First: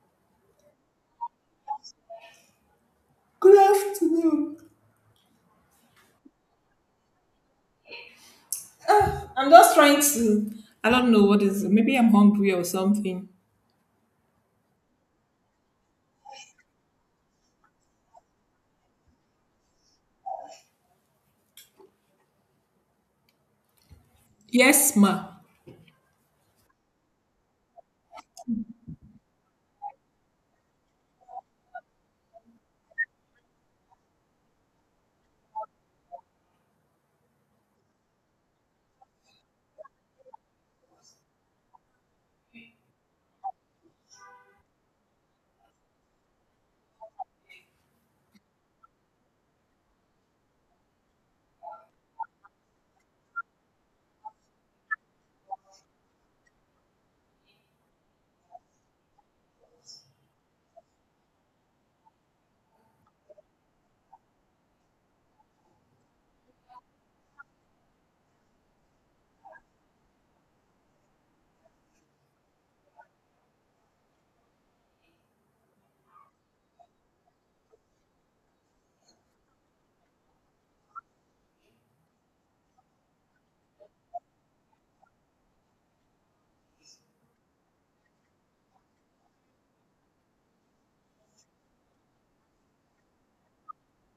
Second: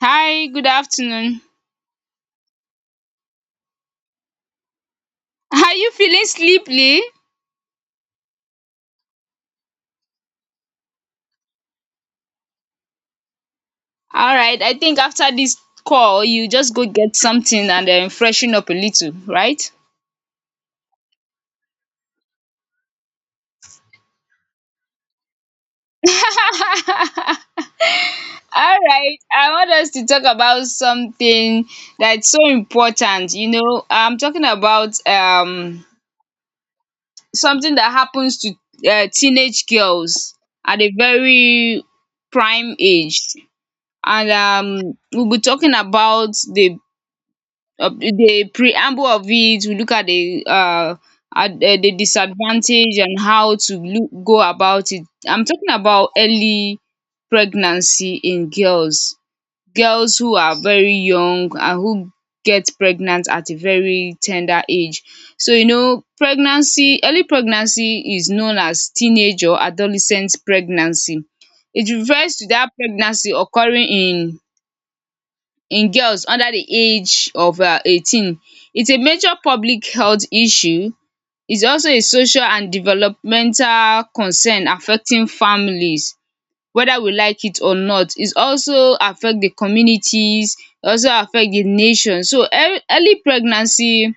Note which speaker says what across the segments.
Speaker 1: Hi, good afternoon.
Speaker 2: Good afternoon.
Speaker 1: Are you feeling sleepy?
Speaker 2: I'm just trying to. I don't know what is. Maybe I'm hungry or something.
Speaker 1: Alright, I think after this call you just go get something and then freshen up a little, right?
Speaker 2: Yes, ma.
Speaker 1: Alright, I want us to talk about something that's so important. I'm talking about something that happens to teenage girls at a very prime age, and we'll be talking about the preamble of it. We look at the disadvantage and how to go about it. I'm talking about early pregnancy in girls, girls who are very young and who get pregnant at a very tender age. So you know, pregnancy, early pregnancy is known as teenage or adolescent pregnancy. It refers to that pregnancy occurring in girls under the age of 18. It's a major public health issue. It's also a social and developmental concern affecting families, whether we like it or not. It also affect the communities, also affect the nation. So early pregnancy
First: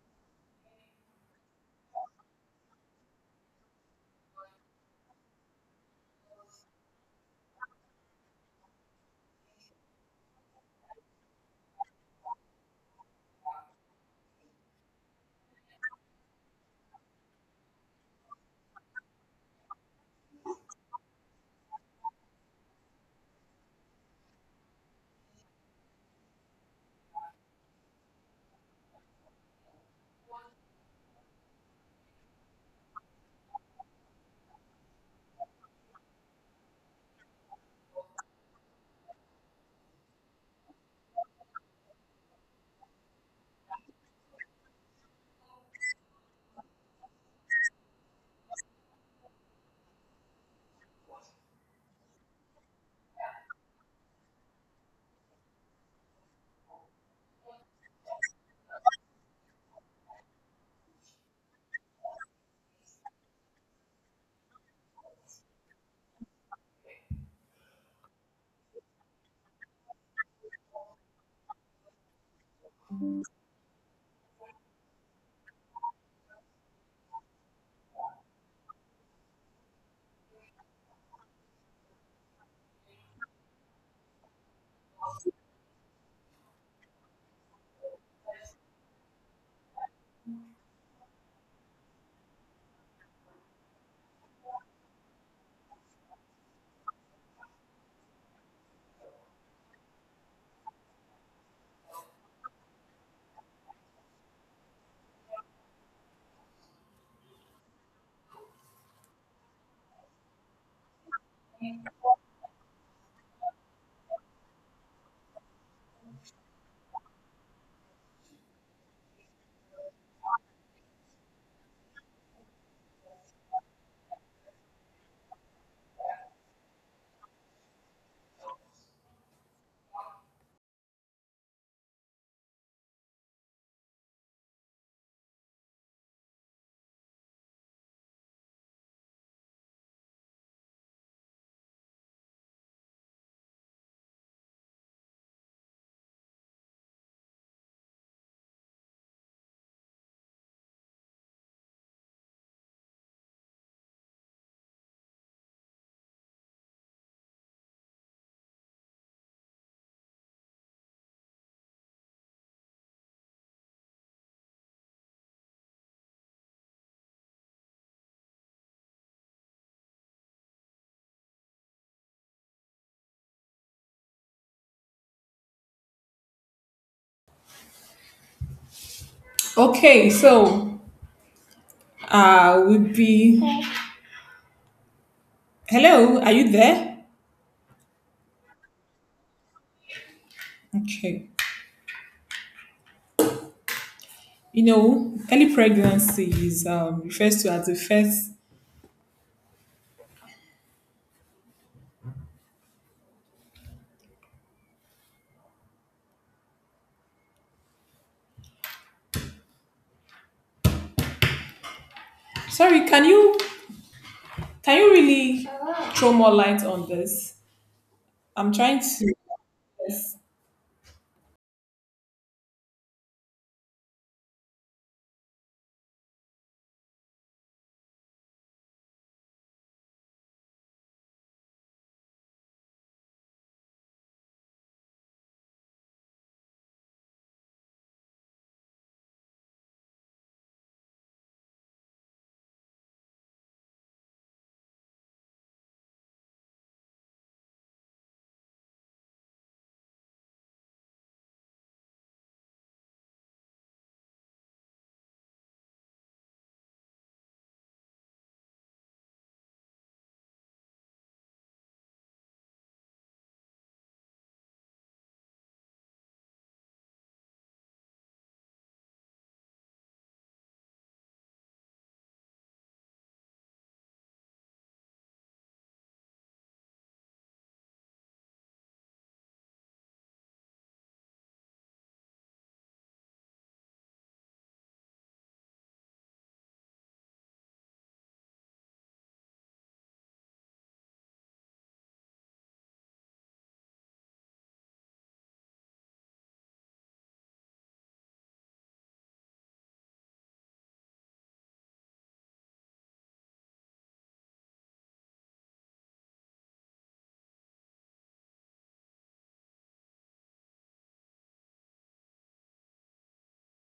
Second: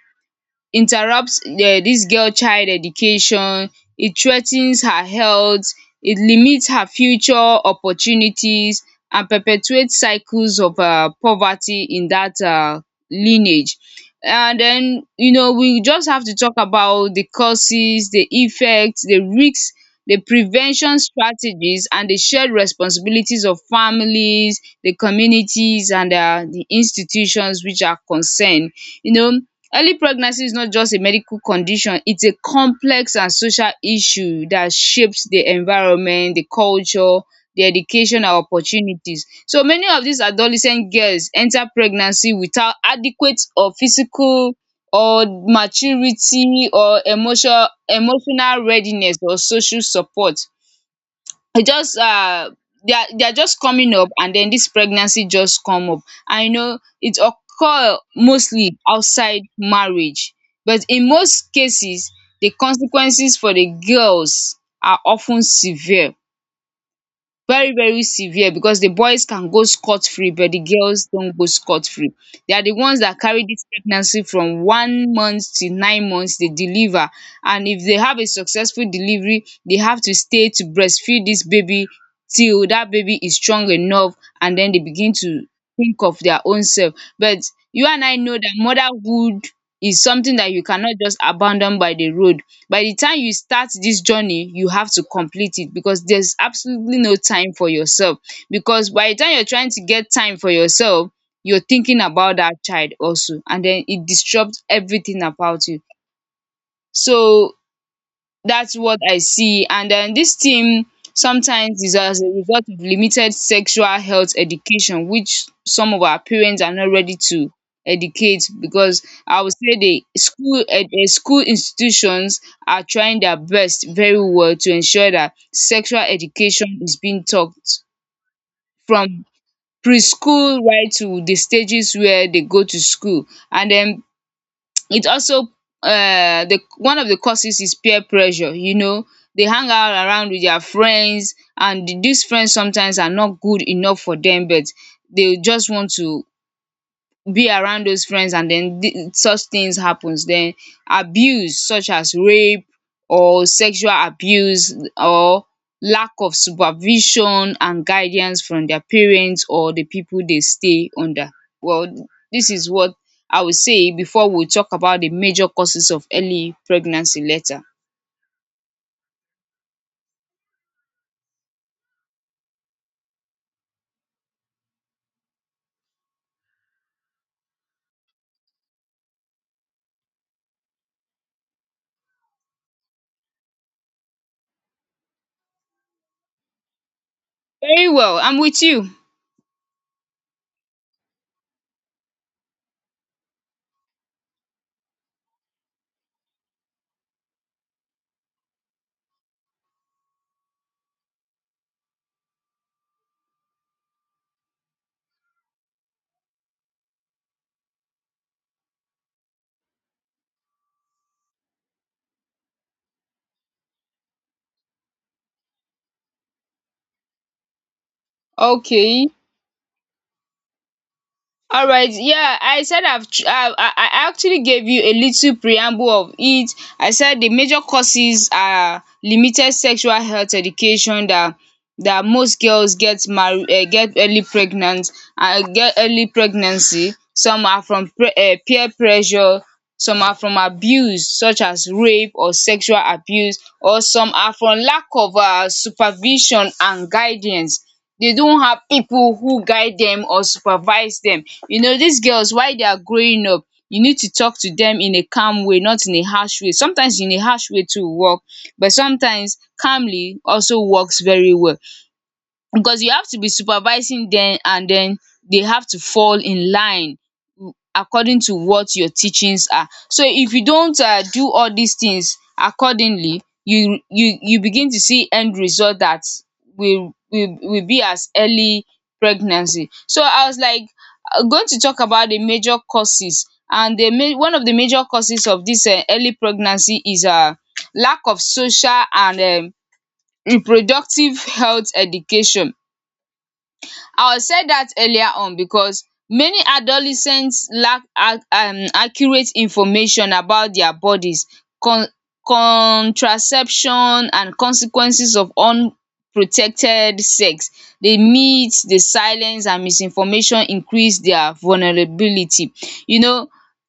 Speaker 1: interrupts dis girl child education, e threa ten s her health, e limits her future opportunities, and perpetuate cycles of poverty in dat lineage. And then you know, we just have to talk about the causes, the effects, the risks, the prevention strategies, and the shared responsibilities of families, the communities, and the institutions which are concerned. You know Early pregnancy is not just a medical condition, it's a complex and social issue that shapes the environment, the culture, the education, and opportunities. So many of these adolescent girls enter pregnancy without adequate or physical or maturity or emotional readiness or social support, e just they are just coming up, and then this pregnancy just come up. And you know, it occur mostly outside marriage, but in most cases the consequences for the girls are often severe, very very severe, because the boys can go scot free but the girls don't go scot free. They are the ones that carry this pregnancy from 1 month to 9 months. They deliver, and if they have a successful delivery they have to stay to breastfeed this baby till that baby is strong enough, and then they begin to think of their own self. But you and I know that motherhood is something that you cannot just abandon by the road. By the time you start this journey you have to complete it, because there's absolutely no time for yourself, because by the time you're trying to get time for yourself you're thinking about that child also, and then it disrupts everything about you. So that's what I see. And then this thing sometimes is as a result of limited sexual health education, which some of our parents are not ready to educate, because I would say the school institutions are trying their best very well to ensure that sexual education is being taught from preschool right to the stages where they go to school. And then it also the one of the causes is peer pressure. You know, they hang out around with their friends, and these friends sometimes are not good enough for them, but they just want to be around those friends, and then such things happens. Then abuse such as rape, or sexual abuse, or lack of supervision and guidance from their parents or the people they stay under. Well, this is what I would say before we talk about the major causes of early pregnancy later.
Speaker 2: Okay, so would be. Hello, are you there?
Speaker 1: Very well, I'm with you.
Speaker 2: Okay. Early pregnancy is refers to as the first. Sorry, can you really throw more light on this? I'm trying
Speaker 1: Okay.
Speaker 2: to. Yes.
Speaker 1: All right, yeah, I said I've tr- I actually gave you a little preamble of it. I said the major causes are limited sexual health education, that that most girls get early pregnancy. Some are from peer pressure, some are from abuse such as rape or sexual abuse, or some are from lack of supervision and guidance. They don't have people who guide them or supervise them. You know, these girls while they are growing up, you need to talk to them in a calm way, not in a harsh way. Sometimes in a harsh way too will work, but sometimes calmly also works very well, because you have to be supervising them, and then they have to fall in line according to what your teachings are. So if you don't do all these things accordingly, you begin to see end result that will be as early pregnancy. So I was like, going to talk about the major causes. And one of the major causes of this early pregnancy is lack of social and reproductive health education. I said that earlier on, because many adolescents lack ac accurate information about their bodies, con contraception, and consequences of unprotected sex. The myths, the silence, and misinformation increase their vulnerability. You know,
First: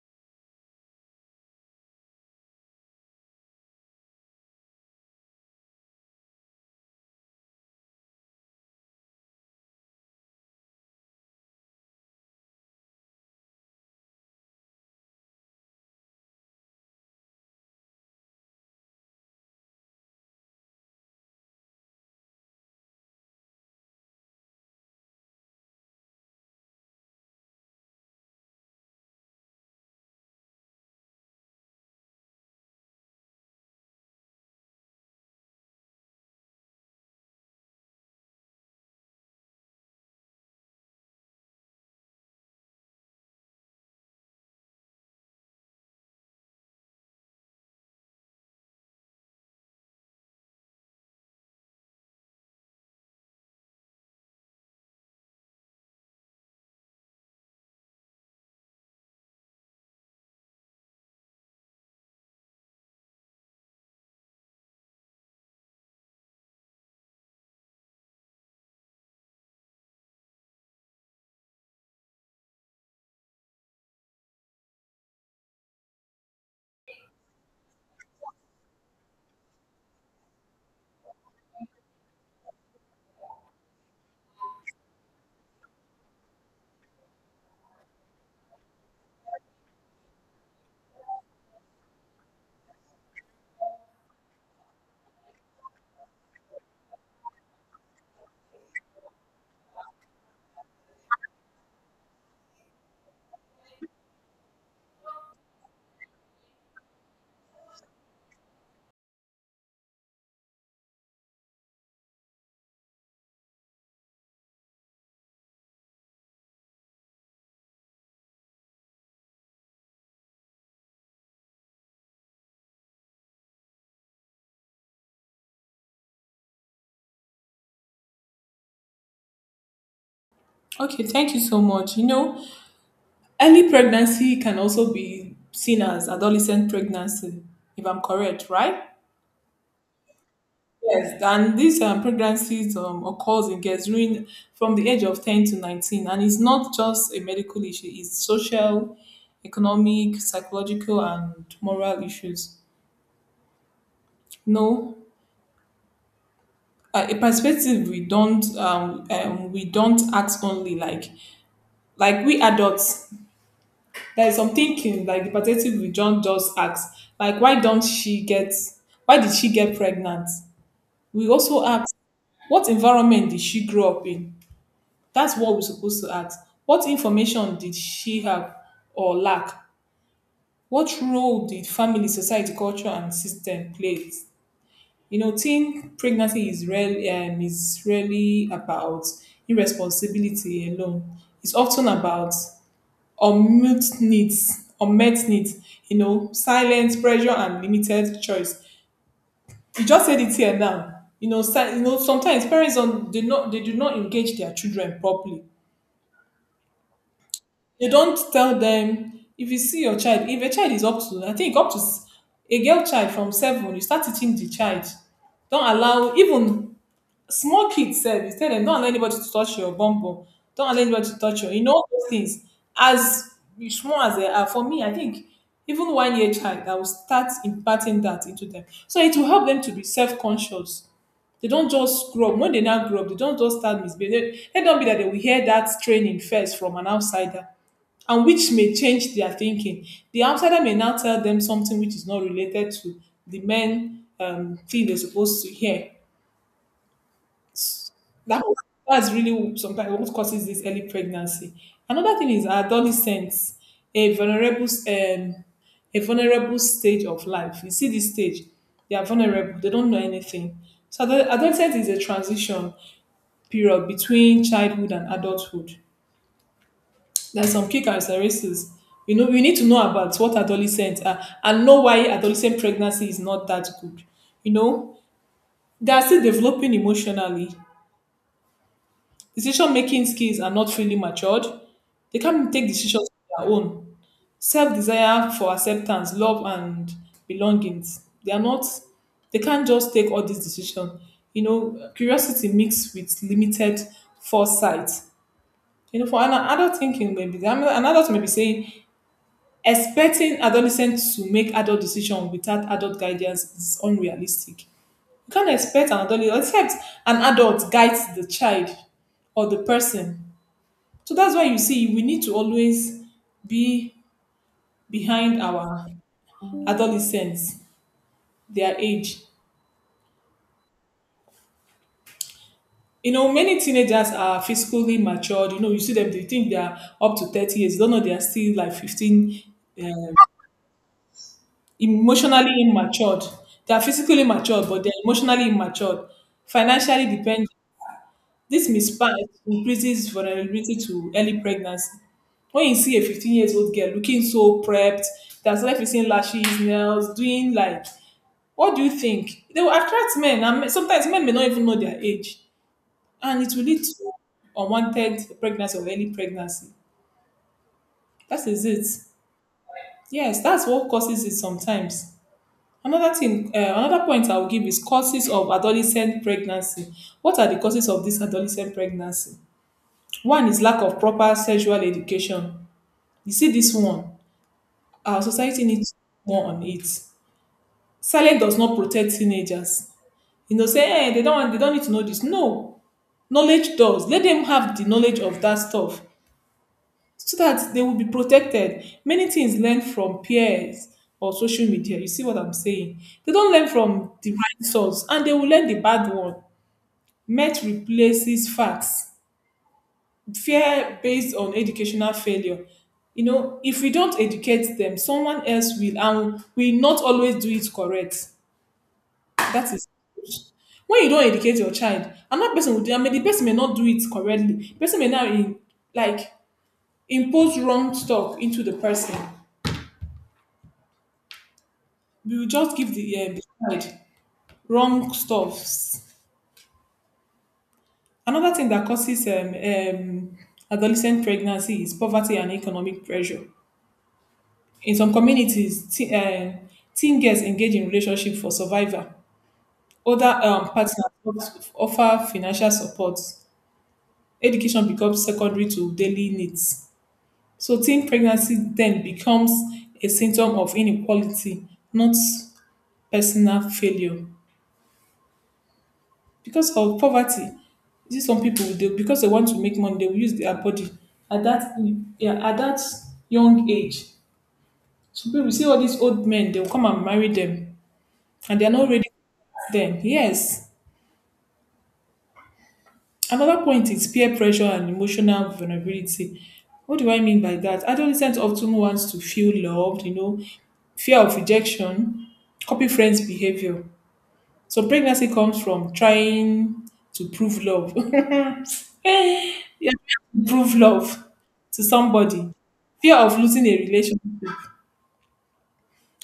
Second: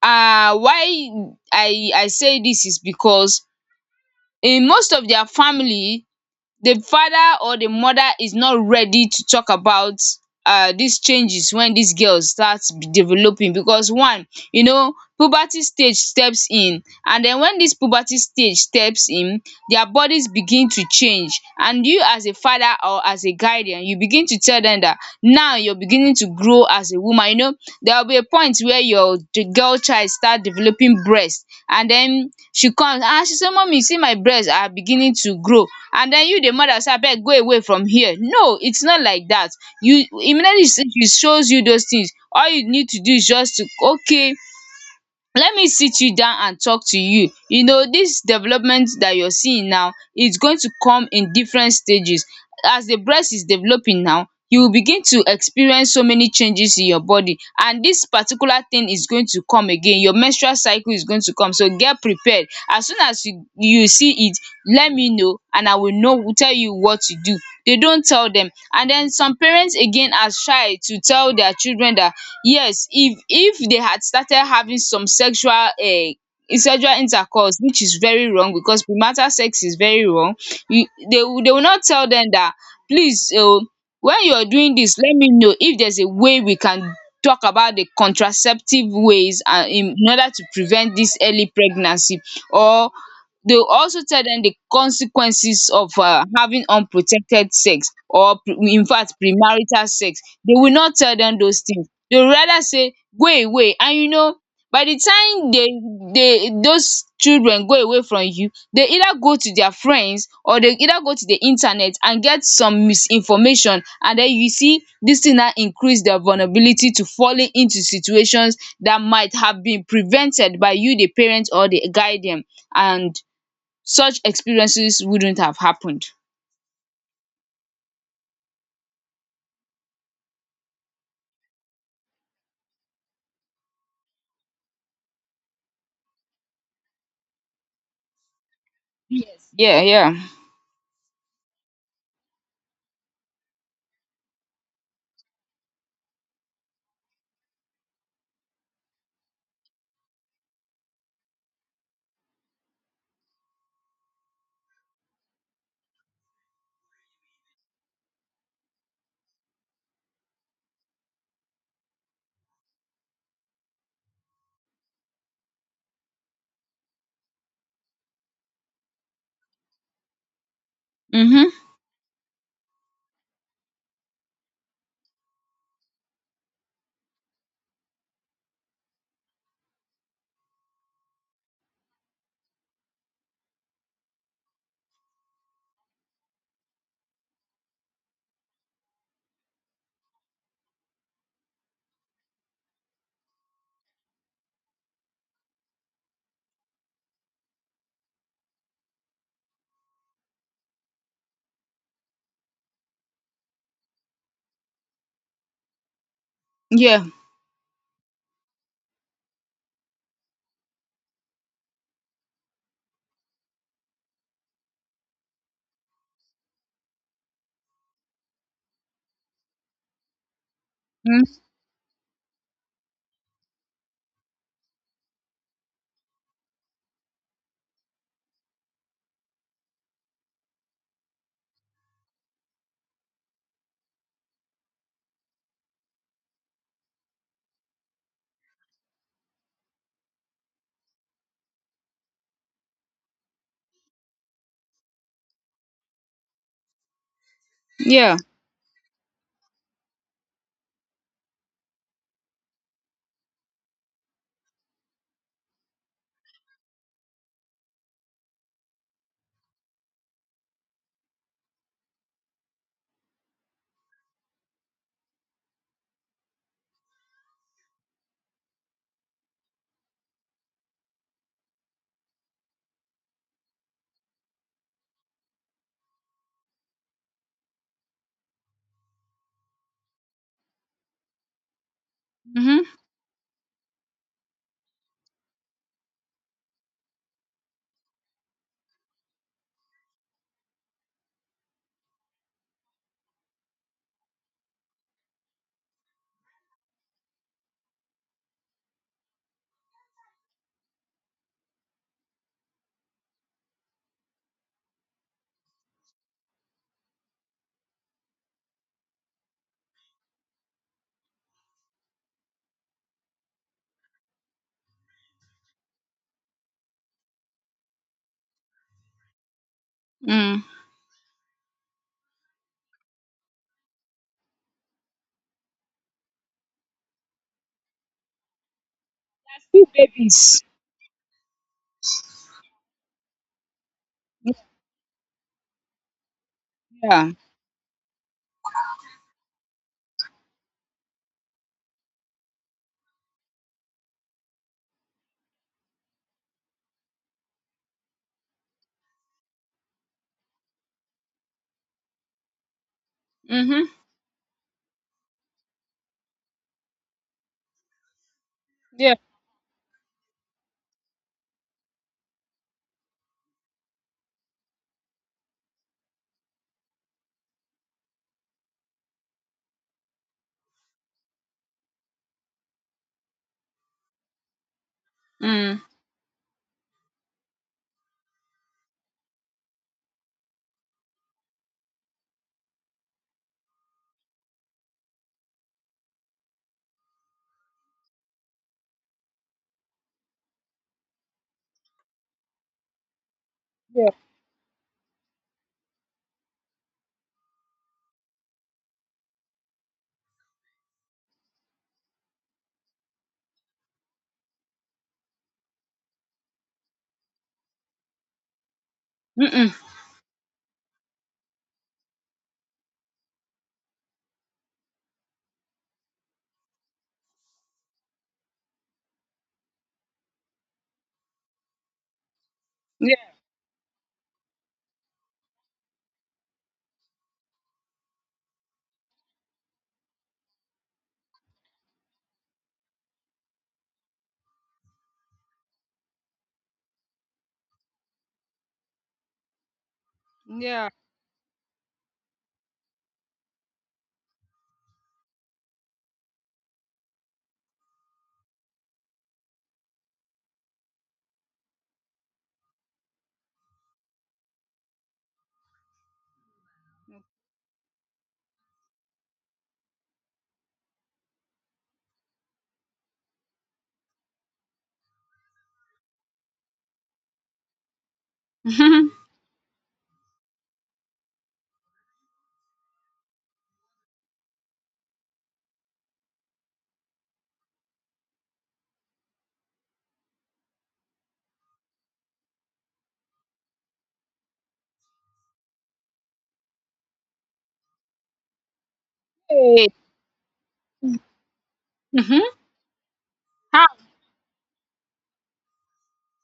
Speaker 1: why I say this is because in most of their family, the father or the mother is not ready to talk about these changes when these girls start developing. Because one, you know, puberty stage steps in, and then when this puberty stage steps in, their bodies begin to change, and you as a father or as a guardian, you begin to tell them that now you're beginning to grow as a woman. You know, there will be a point where your the girl child start developing breast, and then she comes and she say, "Mummy, see, my breast are beginning to grow." And then you, the mother, say, "Abeg, go away from here, no, its not like that." You, immediately she shows you those things, all you need to do is just to, okay, let me sit you down and talk to you. You know, this development that you're seeing now is going to come in different stages. As the breast is developing now, you will begin to experience so many changes in your body, and this particular thing is going to come again. Your menstrual cycle is going to come, so get prepared. As soon as you see it, let me know, and I will know tell you what to do. They don't tell them. And then some parents again are shy to tell their children that, yes, if they had started having some sexual intercourse, which is very wrong because premarital sex is very wrong, you they will not tell them that, please, when you are doing this, let me know if there's a way we can talk about the contraceptive ways, and in order to prevent this early pregnancy. Or they will also tell them the consequences of having unprotected sex, or in fact premarital sex. They will not tell them those things. They would rather say, "Go away." And you know, by the time they those children go away from you, they either go to their friends or they either go to the internet and get some misinformation, and then you see this thing now increase their vulnerability to falling into situations that might have been prevented by you, the parent or the guardian. And such experiences wouldn't have happened.
Speaker 2: Okay, thank you so much. Early pregnancy can also be seen as adolescent pregnancy, if I'm correct, right?
Speaker 1: Yeah, yeah.
Speaker 2: Yes, and these pregnancies occurs in girls during from the age of 10 to 19, and it's not just a medical issue, it's social, economic, psychological, and moral issues. No, a perspective we don't act only like we adults. There is some thinking, like the perspective we John just asked, like why don't she get why did she get pregnant? We
Speaker 1: Mhm.
Speaker 2: also ask what environment did she grow up in? That's what we're supposed to ask. What information did she have or lack? What role did family, society, culture, and system play? Teen pregnancy is really about irresponsibility alone. It's often about unmet needs, silence, pressure and limited choice. You just said it here now. Sometimes parents don't do not they do not engage their children properly.
Speaker 1: Yeah.
Speaker 2: They don't tell them. If you see your child If a child is up to, I think, up to a girl child from seven, you start teaching the child. Don't allow even small kids sef, you tell dem don't allow anybody to touch your bum bum, don't allow anybody to
Speaker 1: Mm.
Speaker 2: touch your, all those things. As you small as they are, for me I think even 1 year child I will start imparting that into them, so it will help them to be self-conscious. They don't just grow up. When they now grow up, they don't just start misbehaving. Let not be that they will hear that training first from an outsider, and which may change their thinking. The outsider may now tell them something which is not related to the main thing they're supposed to hear.
Speaker 1: Yeah.
Speaker 2: That, that's really sometimes what causes this early pregnancy. Another thing is adolescence, a vulnerable, um, a vulnerable stage of life. You see this stage, they are vulnerable. They don't know anything. So adolescence is a transition period between childhood and adulthood. There's some key characteristics. We need to know about what adolescents are and know why adolescent pregnancy is not that good. You know, they are still developing emotionally. Decision making skills are not fully matured. They can take
Speaker 1: Mhm.
Speaker 2: decisions on their own. Self desire for acceptance, love, and belongings. They are not, they can't just take all these decisions. Curiosity mixed with limited foresight. For an adult thinking, maybe an adult may be saying, expecting adolescents to make adult decisions without adult guidance is unrealistic. You can't expect an adult, except an adult guides the child or the person. So that's why you see, we need to always be behind our adolescents, their age.
Speaker 1: Mm.
Speaker 2: Many teenagers are physically matured. You see them, they think they are up to 30 years. You don't know they are still like 15,
Speaker 1: Two
Speaker 2: um,
Speaker 1: babies.
Speaker 2: emotionally immatured. They are physically matured, but they're emotionally immatured, financially
Speaker 1: Yeah.
Speaker 2: dependent. This mismatch increases vulnerability to early pregnancy. When you see a 15 years old girl looking so prepped, that's like seeing lashes, nails, doing like. What do you think? They will attract men, and sometimes men may not even know their age, and it will
Speaker 1: Mhm.
Speaker 2: lead to unwanted pregnancy or early pregnancy. That is it.
Speaker 1: Yeah.
Speaker 2: Yes, that's what causes it sometimes. Another thing, another point I will give is causes of adolescent pregnancy. What are the causes of this adolescent pregnancy? One is lack of proper sexual education. You see, this one, our
Speaker 1: Mm.
Speaker 2: society needs more on it. Silence does not protect teenagers. Say, hey, they don't need to know this. No, knowledge does. Let them have the knowledge of that stuff so that they will be protected. Many things learned from peers or social media, you see what I'm saying. They don't learn
Speaker 1: Yeah.
Speaker 2: from the right source and they will learn the bad one. Myth replaces facts. Fear based on educational failure. If we don't educate them, someone else will, and we not always do it correct.
Speaker 1: Mm-mm.
Speaker 2: That is, when you don't educate your child another person will do. I mean, the person may not do it correctly. The person may not in, like, impose wrong stuff into the person. We will just give
Speaker 1: Yeah.
Speaker 2: the beside wrong stuffs. Another thing that causes adolescent pregnancy is poverty and economic pressure. In some communities, teen girls engage in relationship for survival. Other
Speaker 1: Yeah.
Speaker 2: partners offer financial support. Education becomes secondary to daily needs. So teen pregnancy then becomes a symptom of inequality, not personal failure. Because of poverty, you see some people they, because they want to make money, they will use their body at that, yeah, at that young age. So people see all these old men, they'll come and marry them, and they're not
Speaker 1: Mm-hmm.
Speaker 2: ready for them. Yes. Another point is peer pressure and emotional vulnerability. What do I mean by that? Adolescents often wants to feel loved, fear of rejection, copy friends' behavior. So pregnancy comes from trying to prove love.
Speaker 1: Hey.
Speaker 2: You are trying to prove love to
Speaker 1: Mhm.
Speaker 2: somebody. Fear of losing
Speaker 1: Hi,
Speaker 2: a relationship.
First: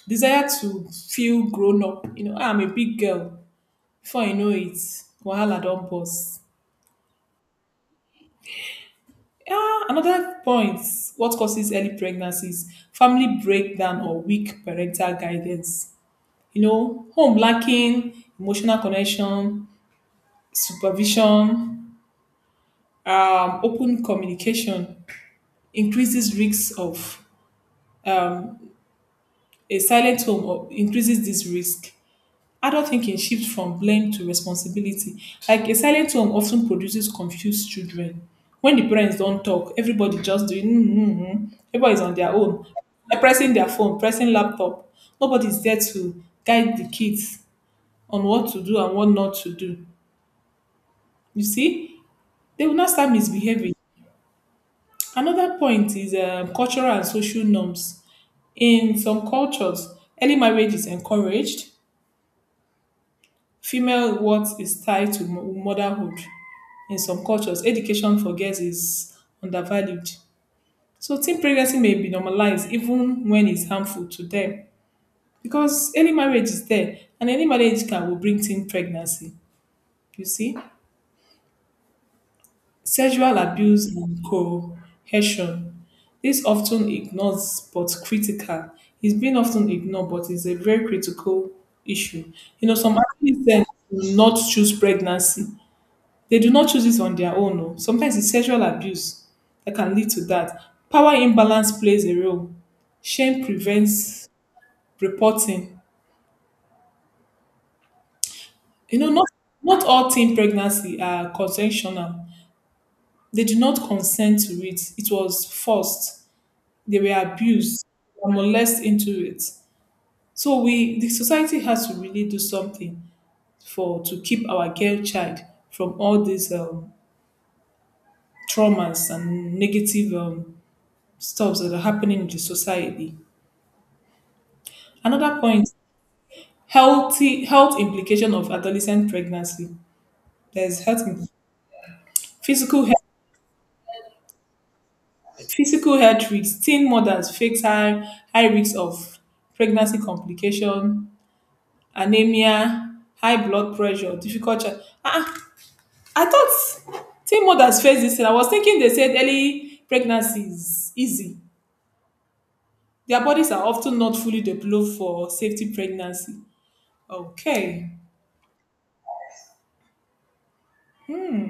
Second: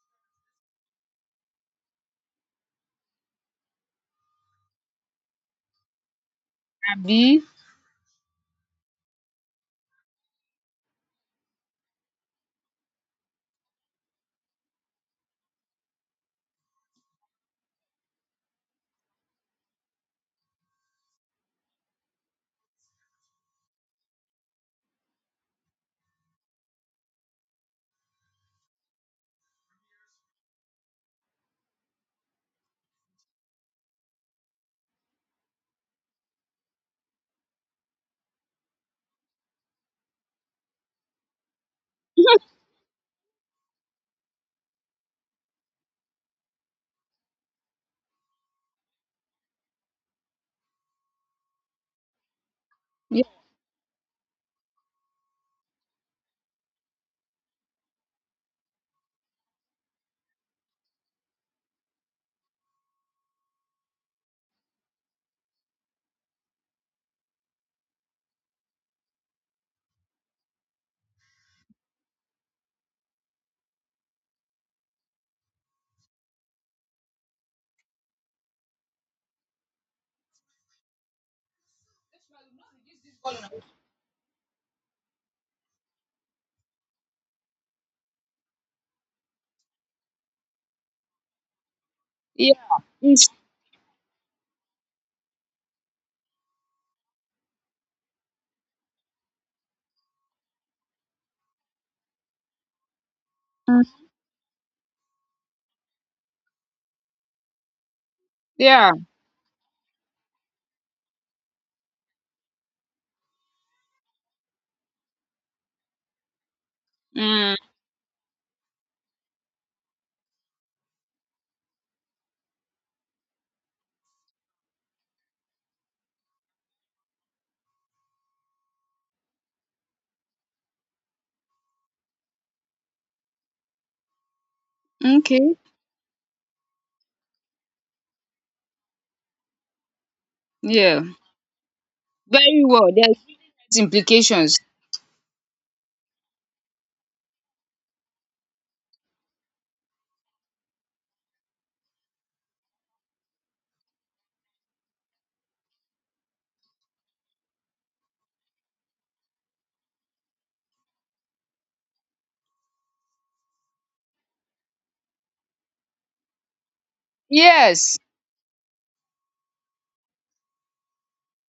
Speaker 2: Desire to feel grown up. I'm a big girl. Before I know it, wahala don burst.
Speaker 1: Abby.
Speaker 2: Ah, another point. What causes early pregnancies? Family breakdown or weak parental guidance. Home lacking emotional connection, supervision, open communication increases risks of um a silent home, or increases this risk. Adult thinking shifts from blame to responsibility. Like a silent home often produces confused children. When the parents don't talk, everybody just doing, everybody's on their own. They're pressing their phone, pressing laptop. Nobody's there to guide the kids on what to do and what not to do. You see, they will not start
Speaker 1: Yeah.
Speaker 2: misbehaving. Another point is cultural and social norms. In some cultures, early marriage is encouraged. Female worth is tied to motherhood. In some cultures, education for girls is undervalued. So teen pregnancy may be normalized even when it's harmful to them. Because early marriage is there, and any marriage can will bring teen pregnancy. You see? Sexual abuse and coercion. This often ignores but critical. It's been often ignored but it's a very critical issue.
Speaker 1: Yeah.
Speaker 2: Some
Speaker 1: It's-
Speaker 2: athletes then will not choose pregnancy. They do not choose it on their own. Oh. Sometimes it's sexual abuse that can lead to that. Power imbalance plays a role. Shame
Speaker 1: mm,
Speaker 2: prevents reporting.
Speaker 1: yeah.
Speaker 2: You know, not not all teen pregnancy are consensual. They did not consent to it. It was forced. They were
Speaker 1: Mm.
Speaker 2: abused, they molested into it. So we, the society, has to really do something for, to keep our girl child from all these traumas and negative stuffs that are happening in the society. Another
Speaker 1: Okay.
Speaker 2: point, health implication of adolescent pregnancy. There's
Speaker 1: Yeah. Very
Speaker 2: physical
Speaker 1: well.
Speaker 2: health,
Speaker 1: There's implications.
Speaker 2: physical health, risks. Teen mothers face high risks of pregnancy complication, anemia, high blood pressure, difficult. Child. Ah, ah, I thought teen mothers face this, and I was thinking they said early pregnancy is easy. Their bodies are often not fully developed for safety pregnancy. Okay.
Speaker 1: Yes.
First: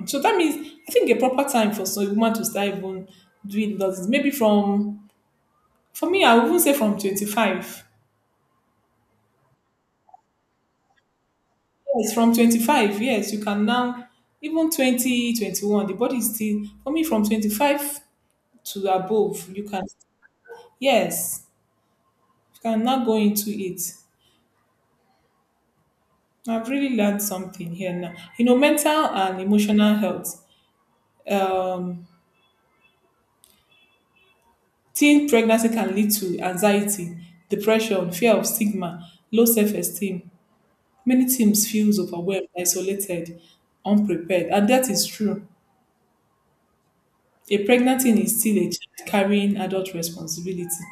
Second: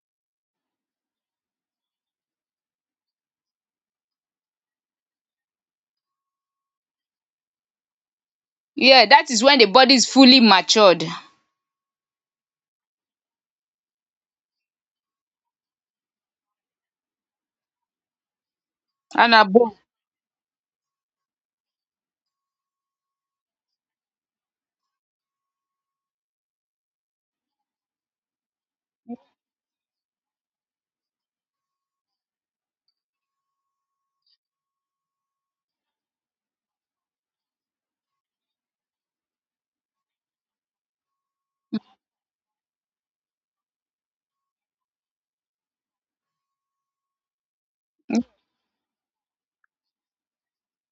Speaker 2: So that means I think a proper time for some woman to start even doing does is maybe from, for me I would even say from 25.
Speaker 1: Yeah. That is when the body is fully matured
Speaker 2: Yes, from 25. Yes, you can now even 20 twenty one. The body is still, for me, from 25 to
Speaker 1: and
Speaker 2: above. You
Speaker 1: above.
Speaker 2: can, yes, you can now go into it. I've really learned something here now. Mental and emotional health. Um, teen pregnancy can lead to anxiety, depression, fear of stigma, low self-esteem. Many teams feels overwhelmed, isolated, unprepared, and that is true. A pregnant teen is still a child carrying adult responsibility.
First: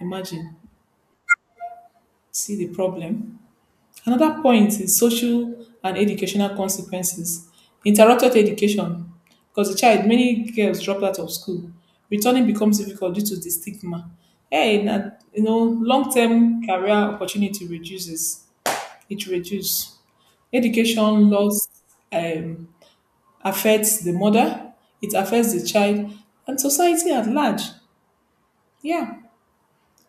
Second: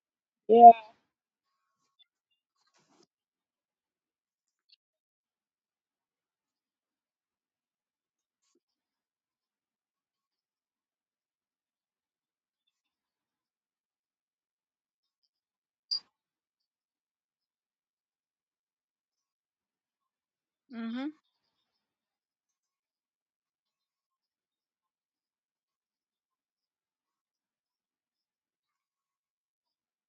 Speaker 2: Imagine,
Speaker 1: Yeah.
Speaker 2: see the problem. Another point is social and educational consequences. Interrupted education, because the child, many girls drop out of school. Returning becomes difficult due to the stigma. Hey, na, long-term career opportunity reduces. It reduces
Speaker 1: Mhm.
Speaker 2: education loss, um, affects the mother, it affects the child, and society at large. Yeah.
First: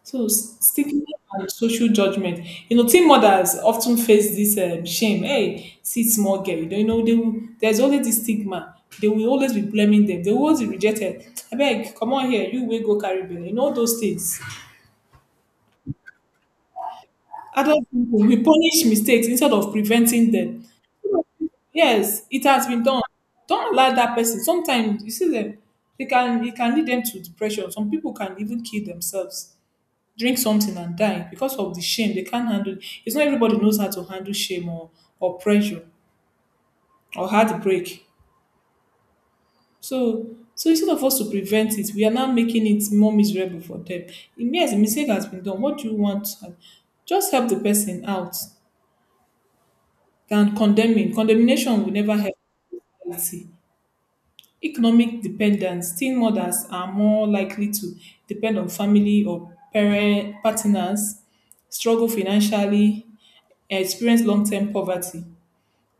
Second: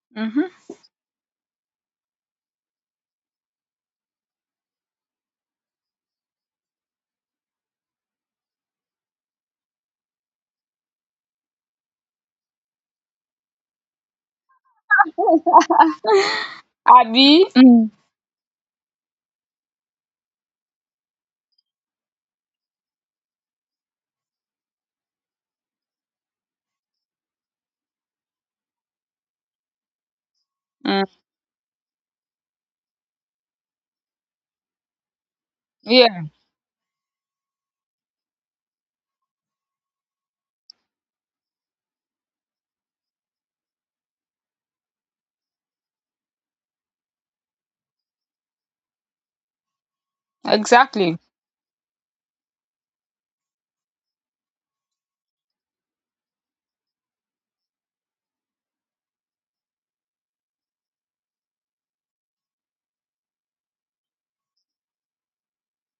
Speaker 2: So
Speaker 1: Mhm.
Speaker 2: stigma and social judgment. Teen mothers often face this shame. Hey, see small girl. You don't, you know they will, there's always this stigma. They will always be blaming them. They will always be rejected. I beg, come on here. You will go carry bill. You know those things.
Speaker 1: Abby.
Speaker 2: Adult
Speaker 1: Mm.
Speaker 2: people we punish mistakes instead of preventing them. Yes, it has been done. Don't allow that person. Sometimes you see them, they can it can lead them to depression. Some people can even kill themselves, drink something and
Speaker 1: Mm.
Speaker 2: die because of the shame. They can't handle it. It's not everybody knows how to handle shame or pressure
Speaker 1: Yeah.
Speaker 2: or heartbreak. So so instead of us to prevent it, we are now making it more miserable for them. Yes, a mistake has been done. What do you want? Just help the person out than condemning.
Speaker 1: Exactly.
Speaker 2: Condemnation will never help. Society. Economic dependence. Teen mothers are more likely to depend on family or parent partners, struggle financially, and experience long-term poverty.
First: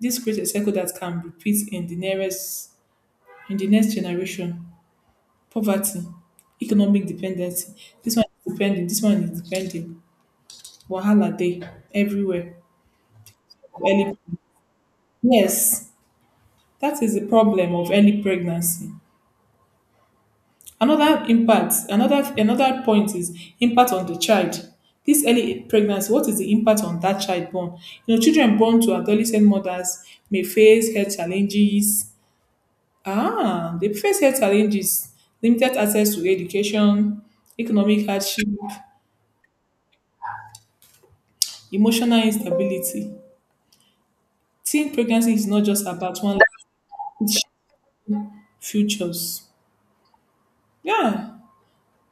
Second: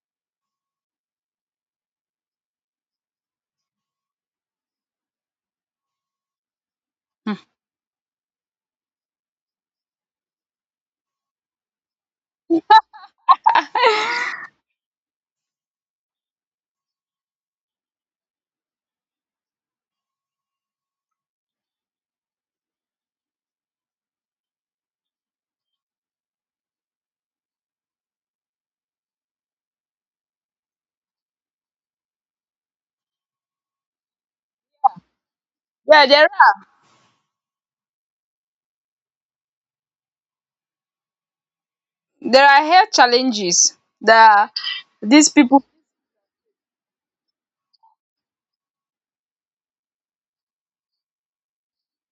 Speaker 2: This creates a cycle that can repeat in the next generation. Poverty, economic
Speaker 1: Mm.
Speaker 2: dependency. This one is depending. This one is depending. Wahala day everywhere. Early, yes, that is the problem of early pregnancy. Another impact, another point is impact on the child. This early pregnancy, what is the impact on that child born? You know, children born to adolescent mothers may face health challenges. Ah, they face health challenges, limited
Speaker 1: Yeah.
Speaker 2: access to education, economic hardship, emotional
Speaker 1: There are health
Speaker 2: instability.
Speaker 1: challenges that
Speaker 2: Teen
Speaker 1: these
Speaker 2: pregnancy is not
Speaker 1: people.
Speaker 2: just about one life, futures. Yeah.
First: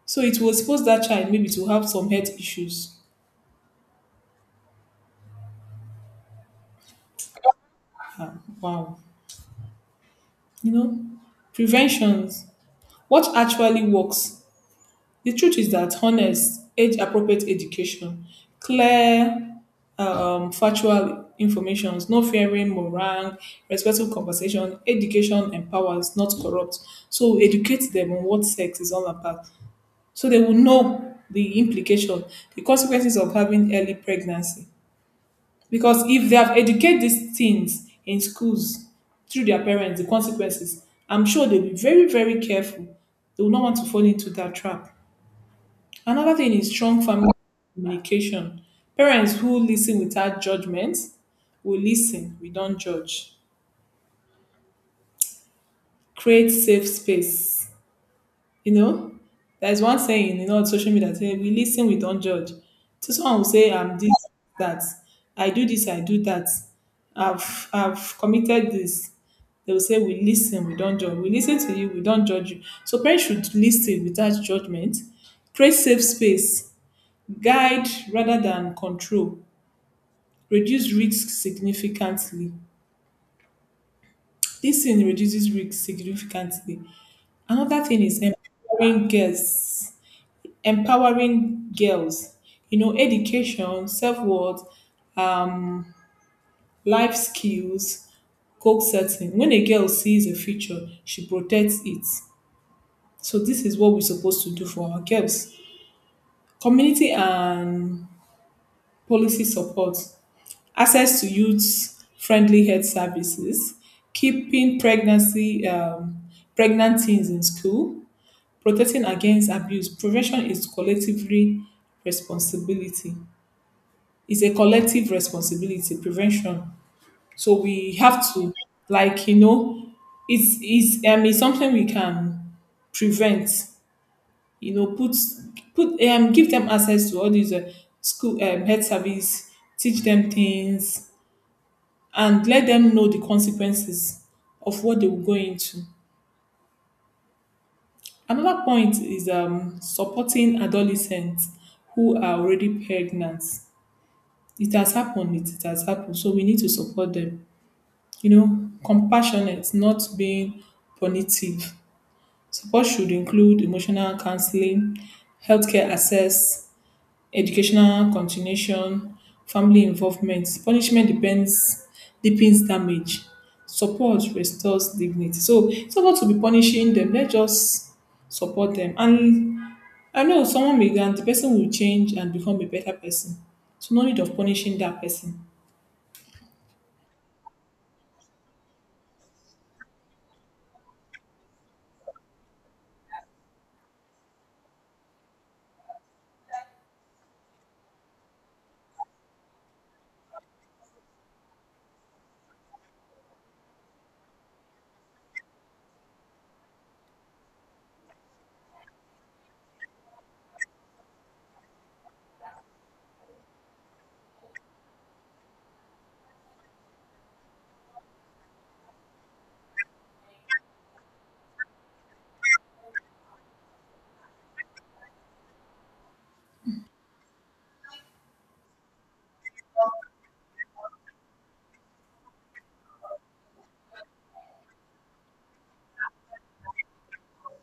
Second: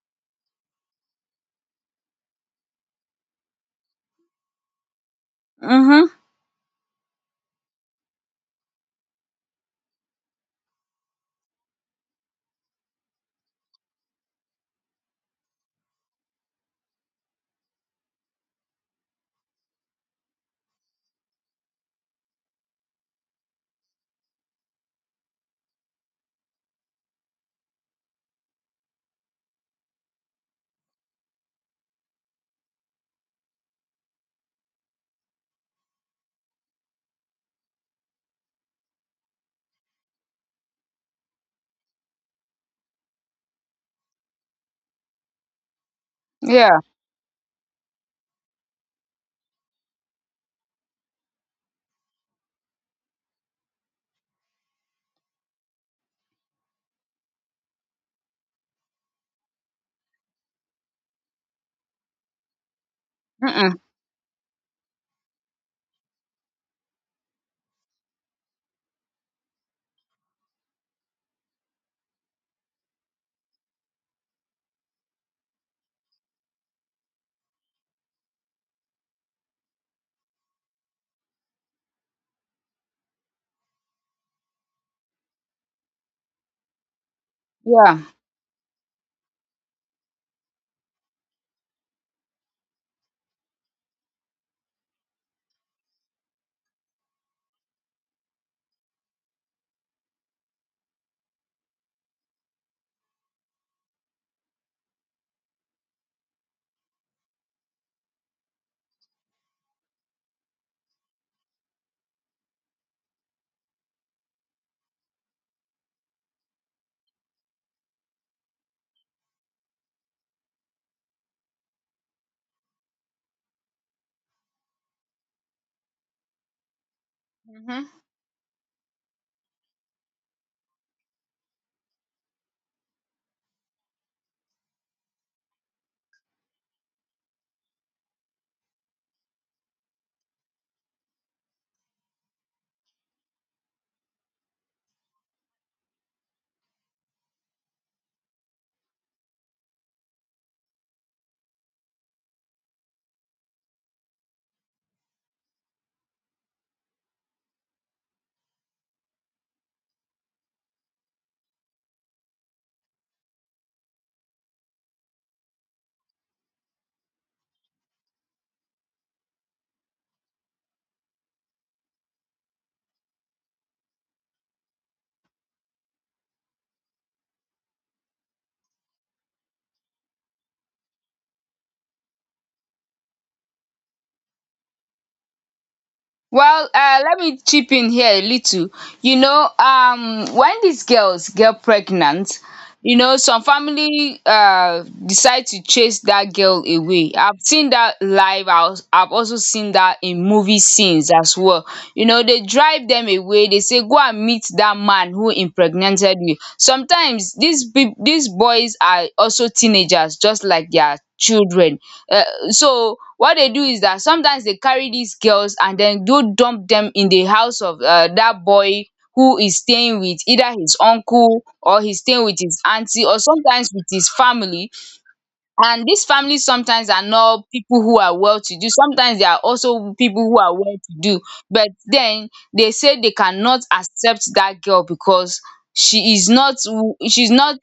Speaker 2: So it will expose that child maybe to have some health issues.
Speaker 1: Mhm.
Speaker 2: Wow. You know, preventions. What actually works? The truth is that honest, age appropriate education, clear, factual information, no fearing, meringue, respectful conversation. Education empowers, not corrupt. So educate them on what sex is all about. So they will know the implication, the consequences of having early pregnancy. Because if they have educated these teens in schools through their parents, the consequences, I'm sure they'll be very, very careful. They will not want to fall into that trap. Another thing is
Speaker 1: Yeah.
Speaker 2: strong family communication. Parents who listen without judgment will listen, we don't judge. Create safe space. You know, there's one saying, you know, on social media, say, we listen, we don't judge. So someone will say,
Speaker 1: Mm-mm.
Speaker 2: I'm this, that. I do this, I do that. I've committed this. They will say, we listen, we don't judge. We listen to you, we don't judge you. So parents should listen without judgment. Create safe space. Guide rather than control. Reduce risk significantly. This thing reduces risk significantly. Another thing
Speaker 1: Yeah.
Speaker 2: is empowering girls. You know, education, self worth, life skills, goal setting. When a girl sees a future, she protects it. So, this is what we're supposed to do for our girls. Community and policy support, access to youth friendly health services, keeping pregnant teens in school, protecting against abuse. Prevention is collectively responsibility. It's a collective responsibility prevention, so we
Speaker 1: Hmm.
Speaker 2: have to, like, it's it's something we can prevent. You know, put put, give them access to all these school, health service, teach them things and let them know the consequences of what they will go into. Another point is supporting adolescents who are already pregnant. It has happened, it has happened, so we need to support them. You know, compassionate, not being punitive. Support should include emotional counseling, healthcare access, educational continuation, family involvement. Punishment depends deepens damage. Support restores dignity. So it's not about to be punishing them. Let's just support them. And I know someone may, and the person will change and become a better person. So no need of punishing that person.
Speaker 1: Well, let me chip in here a little. You know, when these girls get pregnant, you know, some family decide to chase that girl away. I've seen that live. I've also seen that in movie scenes as well. You know, they drive them away. They say, "Go and meet that man who impregnated you." Sometimes these boys are also teenagers, just like their children. Uh, so what dey do is dat sometimes dey carry dis girls and den go dump dem in the house of dat boy, who is staying with either his uncle, or he's staying with his aunty, or sometimes with his family. And dis families sometimes are not people who are well to do, sometimes they are also people who are well to do, but then they say they cannot accept that girl, because she is not w- she's not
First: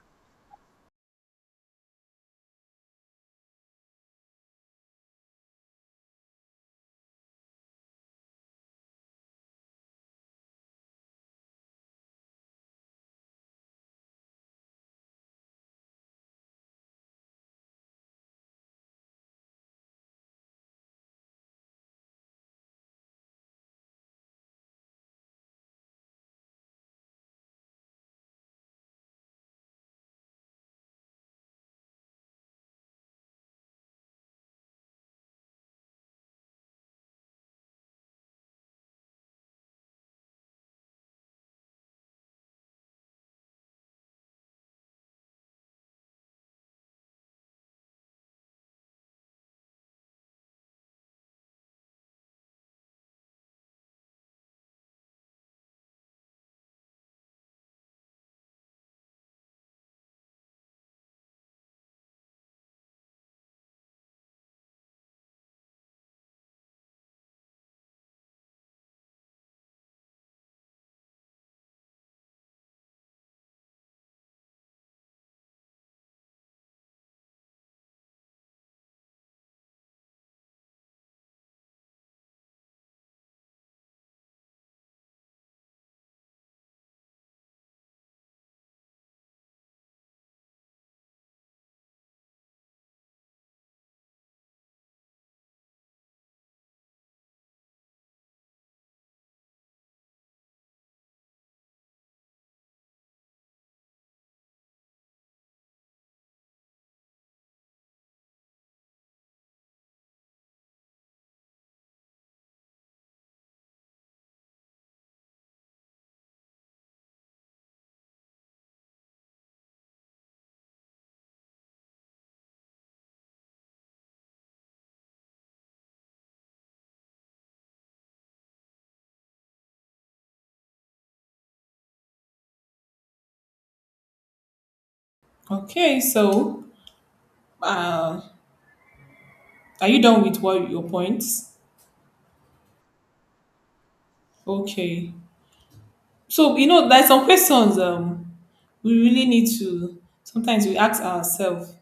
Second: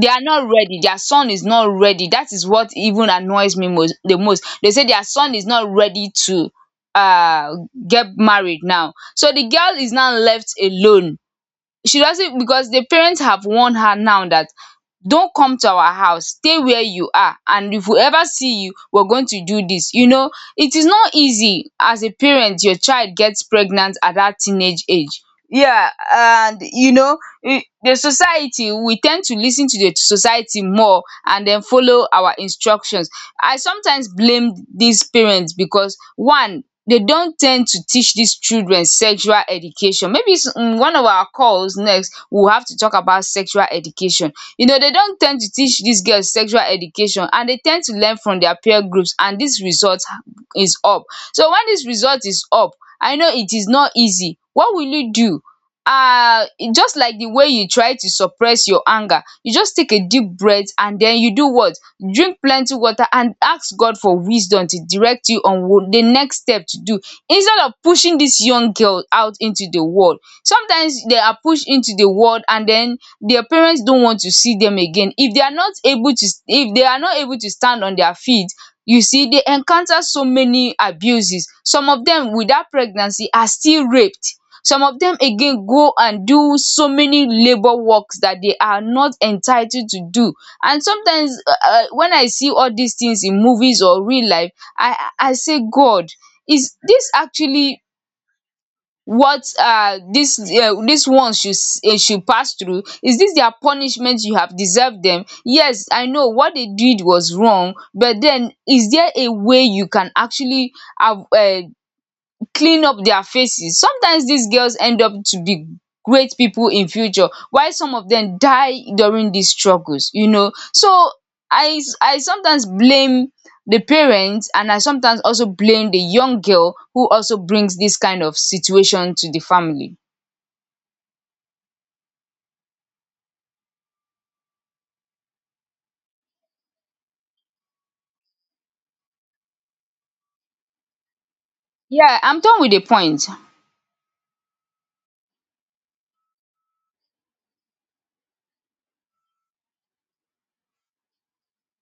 Speaker 1: they are not ready, their son is not ready. That is what even annoys me most the most. They say their son is not ready to get married now. So the girl is now left alone. She doesn't, because the parents have warned her now that, "Don't come to our house, stay where you are, and if we ever see you we're going to do this." You know, it is not easy as a parent your child gets pregnant at that teenage age. Yeah, and you know, I- the society, we tend to listen to the society more and then follow our instructions. I sometimes blame these parents, because one, they don tend to teach these children sexual education. Maybe in one of our calls next, we'll have to talk about sexual education. You know, they don tend to teach these girls sexual education, and they tend to learn from their peer groups, and this result is up. So when this result is up, I know it is not easy. What will you do? um just like the way you try to suppress your anger, you just take a deep breath, and den you do what? Drink plenty water and ask god for wisdom to direct you on what the next step to do, instead of pushing this young girl out into the world. Sometimes they are pushed into the world, and then their parents don't want to see them again, if they are not able to, if they are not able to stand on their feet. You see, they encounter so many abuses, some of them with that pregnancy are still raped, some of them again go and do so many labour works that they are not entitled to do. And sometimes when I see all these things in movies or real life, I say, "God, is this actually what this one should should pass through? Is this their punishment you have deserved them? Yes, I know what they did was wrong, but then is there a way you can actually have clean up their faces?" Sometimes these girls end up to be great people in future, while some of them die during these struggles. You know, so I sometimes blame the parents, and I sometimes also blame the young girl who also brings this kind of situation to the family.
Speaker 2: Okay, so uh, are you done with what your points?
Speaker 1: Yeah, I'm done with the point.
Speaker 2: Okay. So you know, there's some questions we really need to sometimes we ask ourselves.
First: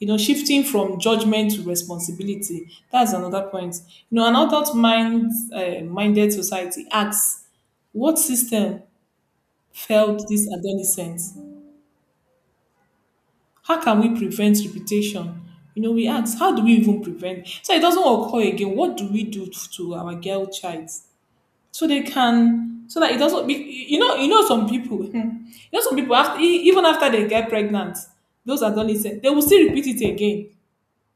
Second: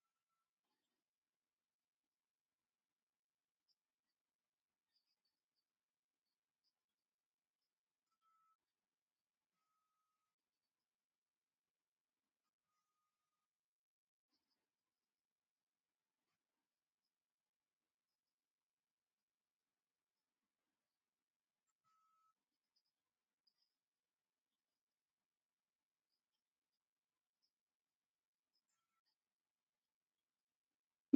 Speaker 2: You know, shifting from judgment to responsibility. That's another point. You know, an adult mind minded society asks, what system failed this adolescent? How can we prevent reputation? You know, we ask, how do we even prevent? So it doesn't occur again. What do we do to our girl child? So they can, so that it doesn't be, you know, you know some people you know some people after even after they get pregnant, those adolescents, they will still repeat it again.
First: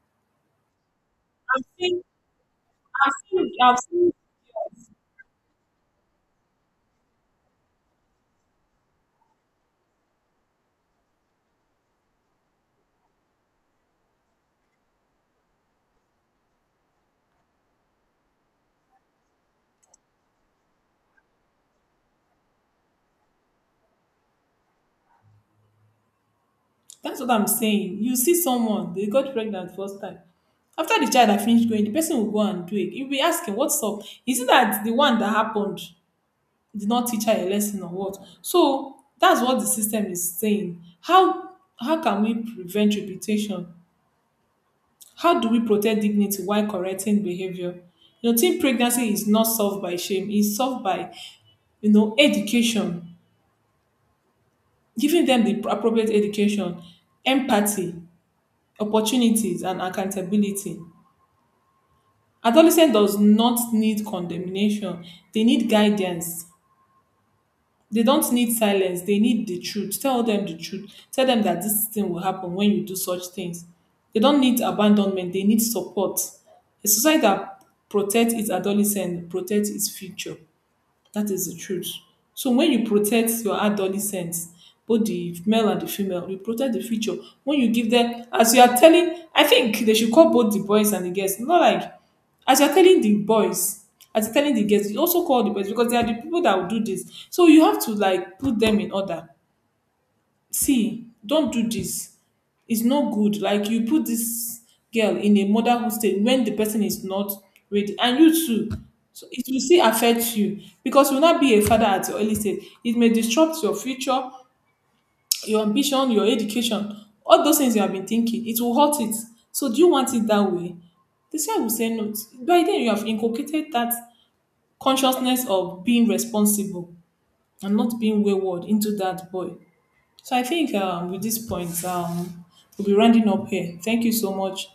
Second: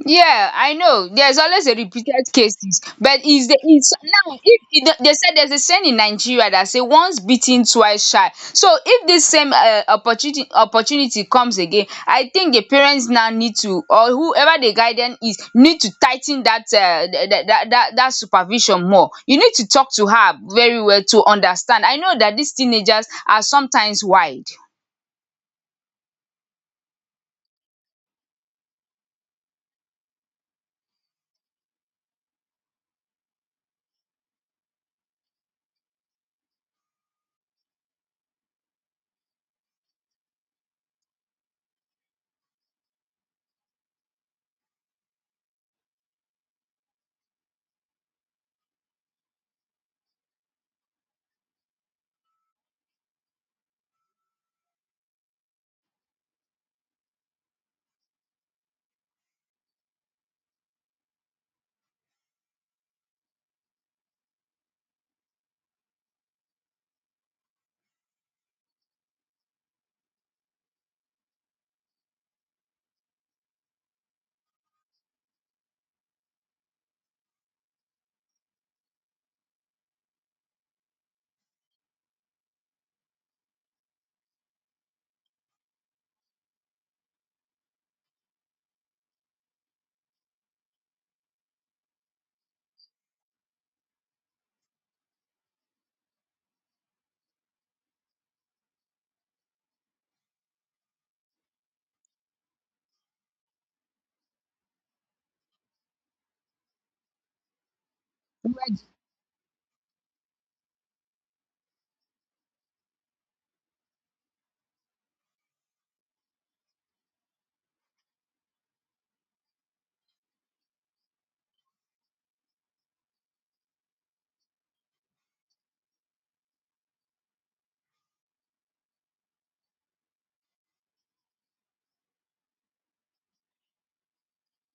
Speaker 1: Yeah, I know, there's
Speaker 2: i've
Speaker 1: always a
Speaker 2: seen
Speaker 1: repeated cases.
Speaker 2: i've
Speaker 1: But is
Speaker 2: seen
Speaker 1: the
Speaker 2: I've
Speaker 1: is
Speaker 2: seen,
Speaker 1: now if it, the- they said there's a saying in Nigeria that say once beaten, twice shy. So if this same opportunity comes again, I think the parents now need to, or whoever the guardian is, need to tighten that that supervision more. You need to talk to her very well to understand. I know that these teenagers are sometimes wide.
Speaker 2: that's what I'm saying. You see someone, they got pregnant first time, after the child had finished going, the person will go and do it. You'll be asking, what's up? Is it that the one that happened did not teach her a lesson or what? So that's what the system is saying. How can we prevent repetition? How do we protect dignity while correcting behavior? You know, teen pregnancy is not solved by shame. It's solved by, you know, education, giving them the appropriate education, empathy, opportunities, and accountability. Adolescent does not need condemnation. They need guidance. They dont need silence, they need the truth. Tell dem the truth, tell dem dat dis thing go happen wen you do such things. They dont need abandonment, they need support. A society dat protect its adolescents protect its future. That is the truth. So when you protect your adolescents, both the male and the female, you protect the future. When you give them, as you are telling, I think they should call both the boys and the girls. Not like, as you are telling the boys, as you're telling the girls, you also call the boys because they are the people that will do this. So you have to like put them in order, see, don't do this. It's no good like you put this girl in a motherhood stage when the person is not ready, and you too, so it will still affect you because you will not be a father at your early stage. It may disrupt your future, your ambition, your education, all those things you have been thinking, it will hurt it. So do you want it that way? The child will say no. By then you have inculcated that consciousness of being responsible and not being wayward into that boy. So I think with this point, we'll be rounding up here. Thank you so much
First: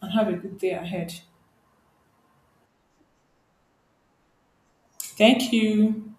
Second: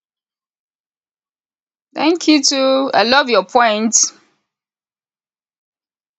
Speaker 2: and have a good day ahead.
Speaker 1: Thank you too. I love your point.
Speaker 2: Thank you.